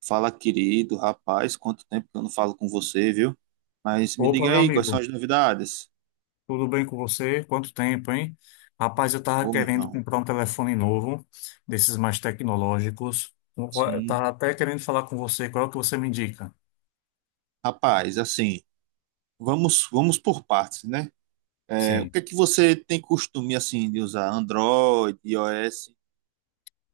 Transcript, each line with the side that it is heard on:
right: Fala, querido rapaz, quanto tempo que eu não falo com você, viu? Mas me
left: Opa,
right: diga
left: meu
right: aí, quais são
left: amigo,
right: as novidades?
left: tudo bem com você? Quanto tempo, hein? Rapaz, eu tava
right: Ô, meu
left: querendo
right: irmão,
left: comprar um telefone novo, desses mais tecnológicos. Eu
right: sim.
left: tava até querendo falar com você, qual é o que você me indica?
right: Rapaz, assim, vamos por partes, né? É, o
left: Sim.
right: que é que você tem costume, assim, de usar? Android, iOS?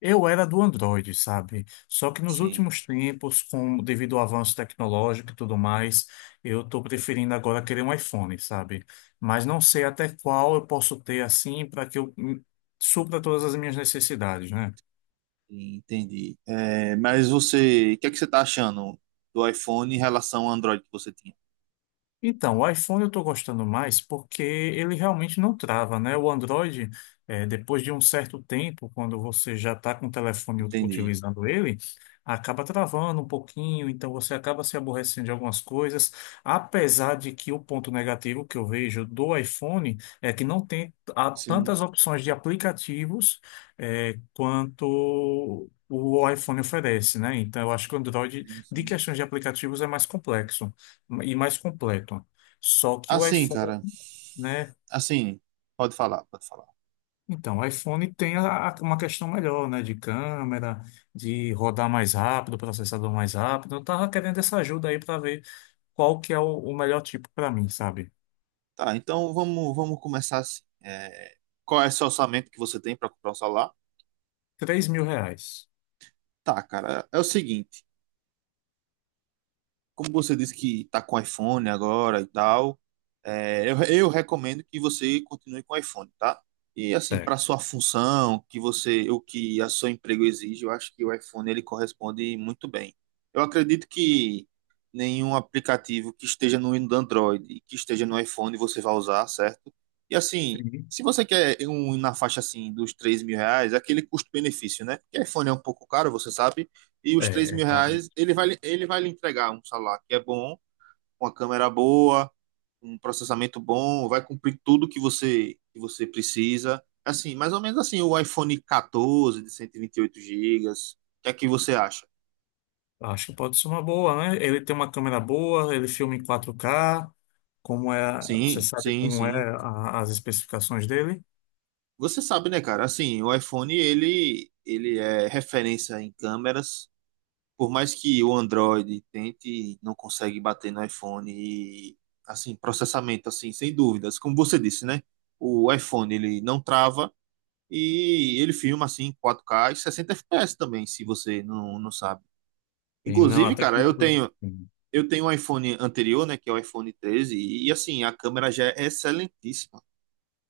left: Eu era do Android, sabe? Só que nos
right: Sim,
left: últimos tempos, com devido ao avanço tecnológico e tudo mais, eu estou preferindo agora querer um iPhone, sabe? Mas não sei até qual eu posso ter assim para que eu supra todas as minhas necessidades, né?
right: entendi. É, mas você, o que é que você tá achando do iPhone em relação ao Android que você tinha?
left: Então, o iPhone eu estou gostando mais porque ele realmente não trava, né? O Android, depois de um certo tempo, quando você já está com o telefone
right: Entendi.
left: utilizando ele, acaba travando um pouquinho, então você acaba se aborrecendo de algumas coisas, apesar de que o ponto negativo que eu vejo do iPhone é que não tem
right: Sim,
left: tantas opções de aplicativos, quanto o iPhone oferece, né? Então, eu acho que o Android,
right: sim,
left: de
right: sim.
left: questões de aplicativos, é mais complexo e mais completo. Só que o
right: Assim,
left: iPhone,
right: cara,
left: né?
right: assim, pode falar, pode falar.
left: Então, o iPhone tem uma questão melhor, né? De câmera, de rodar mais rápido, processador mais rápido. Eu tava querendo essa ajuda aí para ver qual que é o melhor tipo para mim, sabe?
right: Tá, então vamos começar assim. É, qual é esse orçamento que você tem para comprar o celular?
left: R$ 3.000.
right: Tá, cara, é o seguinte. Como você disse que está com iPhone agora e tal, eu recomendo que você continue com iPhone, tá? E assim,
left: É.
right: para sua função, que você, o que a seu emprego exige, eu acho que o iPhone ele corresponde muito bem. Eu acredito que nenhum aplicativo que esteja no Android e que esteja no iPhone você vai usar, certo? E assim,
left: Sim.
right: se você quer um na faixa assim dos 3 mil reais, é aquele custo-benefício, né? Porque iPhone é um pouco caro, você sabe e os 3
left: É,
right: mil
left: cara.
right: reais ele vai lhe entregar um celular que é bom, uma câmera boa, um processamento bom, vai cumprir tudo que você precisa. Assim, mais ou menos assim, o iPhone 14 de cento e vinte e oito gigas. O que é que você acha?
left: Acho que pode ser uma boa, né? Ele tem uma câmera boa, ele filma em 4K. Como é, você
right: Sim,
left: sabe
right: sim,
left: como é
right: sim.
left: as especificações dele?
right: Você sabe, né, cara? Assim, o iPhone ele é referência em câmeras. Por mais que o Android tente, não consegue bater no iPhone e, assim, processamento, assim, sem dúvidas. Como você disse, né? O iPhone, ele não trava e ele filma, assim, em 4K e 60 FPS também, se você não, não sabe.
left: E não, a
right: Inclusive, cara, eu
left: tecnologia.
right: tenho
left: Sim.
right: eu tenho um iPhone anterior, né, que é o iPhone 13, e, assim, a câmera já é excelentíssima.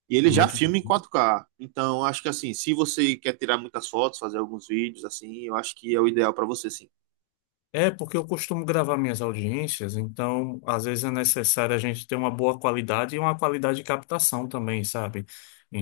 right: E
left: É
right: ele já
left: muito.
right: filma em 4K. Então, acho que, assim, se você quer tirar muitas fotos, fazer alguns vídeos, assim, eu acho que é o ideal para você, sim.
left: É, porque eu costumo gravar minhas audiências, então às vezes é necessário a gente ter uma boa qualidade e uma qualidade de captação também, sabe?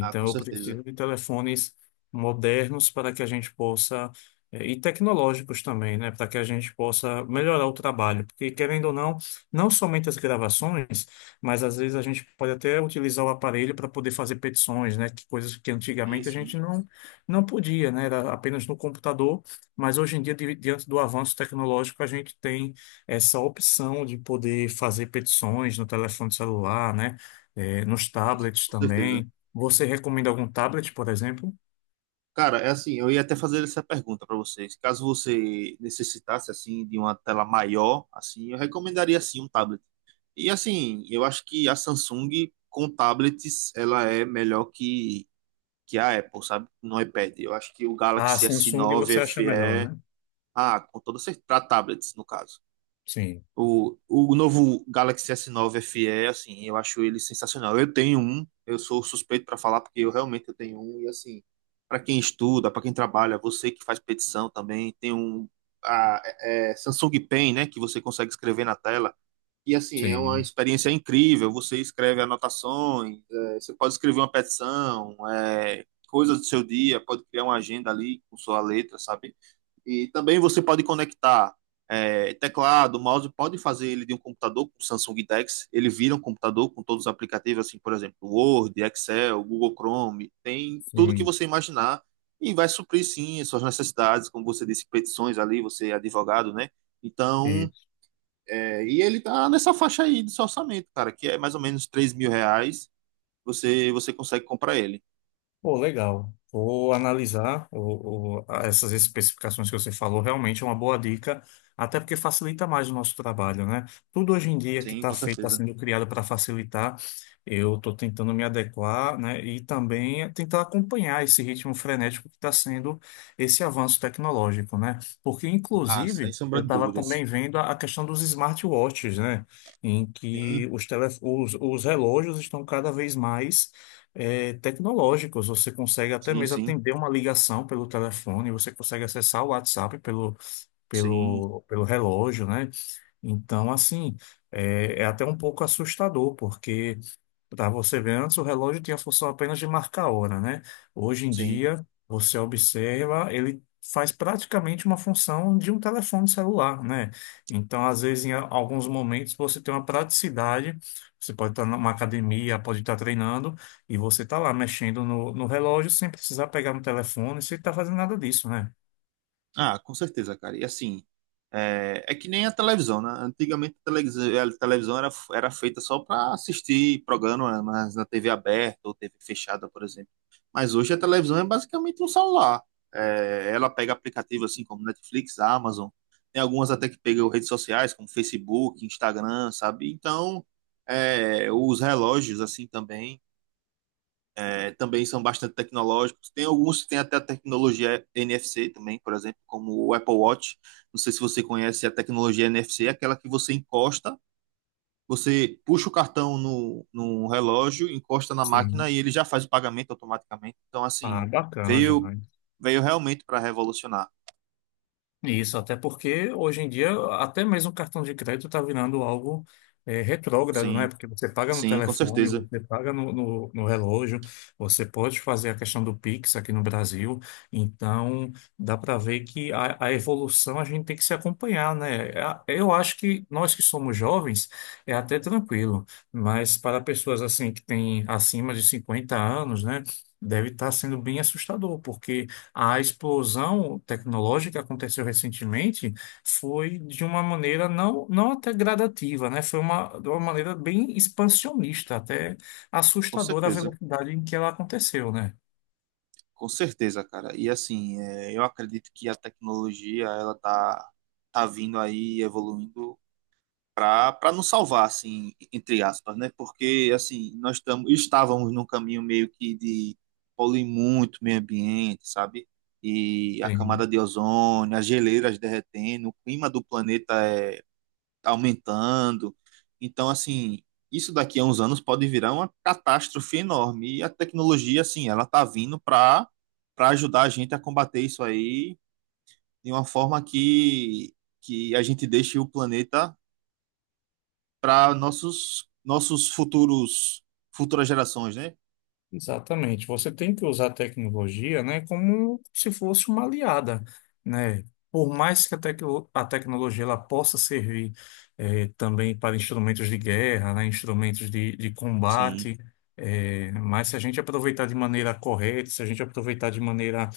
right: Ah, com
left: eu
right: certeza.
left: preciso de telefones modernos para que a gente possa, e tecnológicos também, né? Para que a gente possa melhorar o trabalho. Porque, querendo ou não, não somente as gravações, mas às vezes a gente pode até utilizar o aparelho para poder fazer petições, né? Que coisas que
right: Sim,
left: antigamente a
right: sim.
left: gente não, não podia, né? Era apenas no computador. Mas hoje em dia, diante do avanço tecnológico, a gente tem essa opção de poder fazer petições no telefone celular, né? Nos
right: Sim, sim,
left: tablets
right: com certeza.
left: também. Você recomenda algum tablet, por exemplo?
right: Cara, é assim, eu ia até fazer essa pergunta para vocês. Caso você necessitasse assim de uma tela maior, assim, eu recomendaria assim um tablet. E assim, eu acho que a Samsung com tablets ela é melhor que a Apple, sabe? No iPad. Eu acho que o
left: A
right: Galaxy
left: Samsung
right: S9
left: você acha melhor,
right: FE,
left: né?
right: ah, com toda certeza, para tablets no caso.
left: Sim,
right: O novo Galaxy S9 FE, assim, eu acho ele sensacional. Eu tenho um, eu sou suspeito para falar porque eu realmente eu tenho um e assim, para quem estuda, para quem trabalha, você que faz petição também, tem um Samsung Pen, né, que você consegue escrever na tela. E assim, é uma
left: sim,
right: experiência incrível. Você escreve anotações, é, você pode escrever uma petição, é, coisas do seu dia, pode criar uma agenda ali com sua letra, sabe? E também você pode conectar é, teclado, mouse, pode fazer ele de um computador com Samsung Dex, ele vira um computador com todos os aplicativos, assim, por exemplo, Word, Excel, Google Chrome, tem tudo que
left: sim.
right: você imaginar e vai suprir, sim, as suas necessidades, como você disse, petições ali, você é advogado, né? Então, é, e ele tá nessa faixa aí de seu orçamento, cara, que é mais ou menos 3 mil reais, você, você consegue comprar ele.
left: Pô, legal. Vou analisar essas especificações que você falou. Realmente é uma boa dica, até porque facilita mais o nosso trabalho, né? Tudo hoje em dia que
right: Sim,
left: está
right: com
left: feito, está
right: certeza.
left: sendo criado para facilitar. Eu estou tentando me adequar, né? E também tentar acompanhar esse ritmo frenético que está sendo esse avanço tecnológico, né? Porque,
right: Ah, sem
left: inclusive,
right: sombra
left: eu
right: de
left: estava
right: dúvidas.
left: também vendo a questão dos smartwatches, né? Em que
right: Sim,
left: os relógios estão cada vez mais tecnológicos. Você consegue até
right: sim,
left: mesmo
right: sim,
left: atender uma ligação pelo telefone, você consegue acessar o WhatsApp pelo,
right: sim,
left: pelo, pelo relógio, né? Então, assim, é até um pouco assustador, porque para você ver, antes o relógio tinha a função apenas de marcar a hora, né? Hoje em
right: sim.
left: dia, você observa, ele faz praticamente uma função de um telefone celular, né? Então, às vezes, em alguns momentos, você tem uma praticidade. Você pode estar numa academia, pode estar treinando, e você está lá mexendo no relógio sem precisar pegar no telefone, sem estar fazendo nada disso, né?
right: Ah, com certeza, cara. E assim, é, é que nem a televisão, né? Antigamente a televisão, era feita só para assistir programa mas na TV aberta ou TV fechada, por exemplo. Mas hoje a televisão é basicamente um celular. É, ela pega aplicativos assim como Netflix, Amazon, tem algumas até que pegam redes sociais como Facebook, Instagram, sabe? Então, é, os relógios assim também é, também são bastante tecnológicos. Tem alguns que têm até a tecnologia NFC também, por exemplo, como o Apple Watch. Não sei se você conhece a tecnologia NFC, é aquela que você encosta, você puxa o cartão no relógio, encosta na máquina
left: Sim.
right: e ele já faz o pagamento automaticamente. Então,
left: Ah,
right: assim,
left: bacana
right: veio,
left: demais.
right: veio realmente para revolucionar.
left: Isso, até porque hoje em dia, até mesmo o cartão de crédito está virando algo retrógrado, né?
right: Sim,
left: Porque você paga no
right: sim, com
left: telefone,
right: certeza,
left: você paga no relógio, você pode fazer a questão do Pix aqui no Brasil. Então, dá para ver que a evolução a gente tem que se acompanhar, né? Eu acho que nós que somos jovens é até tranquilo, mas para pessoas assim que têm acima de 50 anos, né? Deve estar sendo bem assustador. Porque. A explosão tecnológica que aconteceu recentemente foi de uma maneira não, não até gradativa, né? Foi de uma maneira bem expansionista, até
right: com
left: assustadora a
right: certeza,
left: velocidade em que ela aconteceu, né?
right: com certeza, cara. E assim, é, eu acredito que a tecnologia, ela tá vindo aí, evoluindo para nos salvar, assim, entre aspas, né? Porque, assim, estávamos num caminho meio que de poluir muito o meio ambiente, sabe? E a
left: Sim.
right: camada de ozônio, as geleiras derretendo, o clima do planeta é aumentando. Então, assim, isso daqui a uns anos pode virar uma catástrofe enorme. E a tecnologia, assim, ela tá vindo para ajudar a gente a combater isso aí de uma forma que a gente deixe o planeta para nossos nossos futuros futuras gerações, né?
left: Exatamente. Você tem que usar a tecnologia, né, como se fosse uma aliada, né? Por mais que a tecnologia ela possa servir também para instrumentos de guerra, né, instrumentos de
right: Sim,
left: combate, mas se a gente aproveitar de maneira correta, se a gente aproveitar de maneira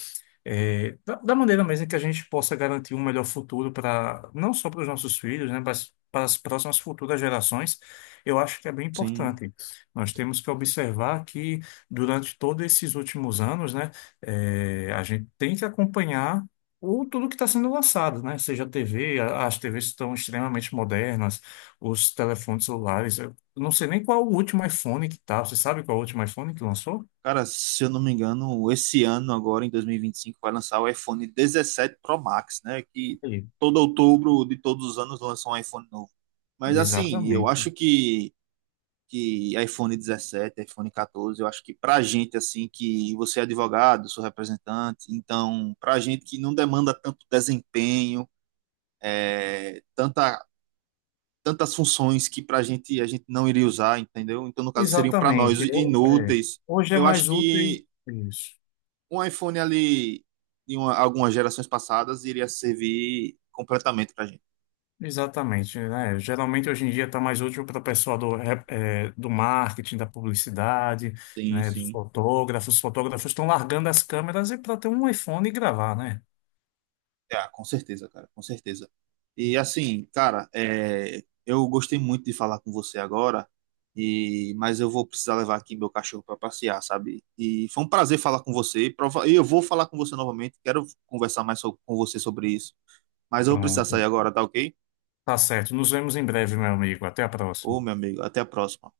left: da maneira mesmo que a gente possa garantir um melhor futuro para não só para os nossos filhos, né, mas para as próximas futuras gerações, eu acho que é bem
right: sim.
left: importante. Nós temos que observar que durante todos esses últimos anos, né, a gente tem que acompanhar tudo que está sendo lançado, né? Seja a TV, as TVs estão extremamente modernas, os telefones celulares. Eu não sei nem qual o último iPhone que tá. Você sabe qual é o último iPhone que lançou?
right: Cara, se eu não me engano, esse ano agora em 2025 vai lançar o iPhone 17 Pro Max, né? Que
left: Aí.
right: todo outubro de todos os anos lança um iPhone novo. Mas assim, eu
left: Exatamente.
right: acho que que iPhone 17, iPhone 14, eu acho que pra gente assim que você é advogado, sou representante, então pra gente que não demanda tanto desempenho, é, tantas funções que para a gente não iria usar, entendeu? Então, no caso, seriam para
left: Exatamente.
right: nós inúteis.
left: Hoje é
right: Eu acho
left: mais útil
right: que
left: isso.
right: um iPhone ali de uma- algumas gerações passadas iria servir completamente para gente.
left: Exatamente, né? Geralmente hoje em dia está mais útil para o pessoal do marketing, da publicidade,
right: Sim,
left: né? Dos
right: sim.
left: fotógrafos. Os fotógrafos estão largando as câmeras e para ter um iPhone e gravar, né?
right: É, com certeza, cara, com certeza. E assim, cara, é, eu gostei muito de falar com você agora, e mas eu vou precisar levar aqui meu cachorro para passear, sabe? E foi um prazer falar com você. E prova- e eu vou falar com você novamente. Quero conversar mais so- com você sobre isso. Mas eu vou precisar sair
left: Pronto.
right: agora, tá ok?
left: Tá certo. Nos vemos em breve, meu amigo. Até a
right: Ô, meu
left: próxima.
right: amigo, até a próxima.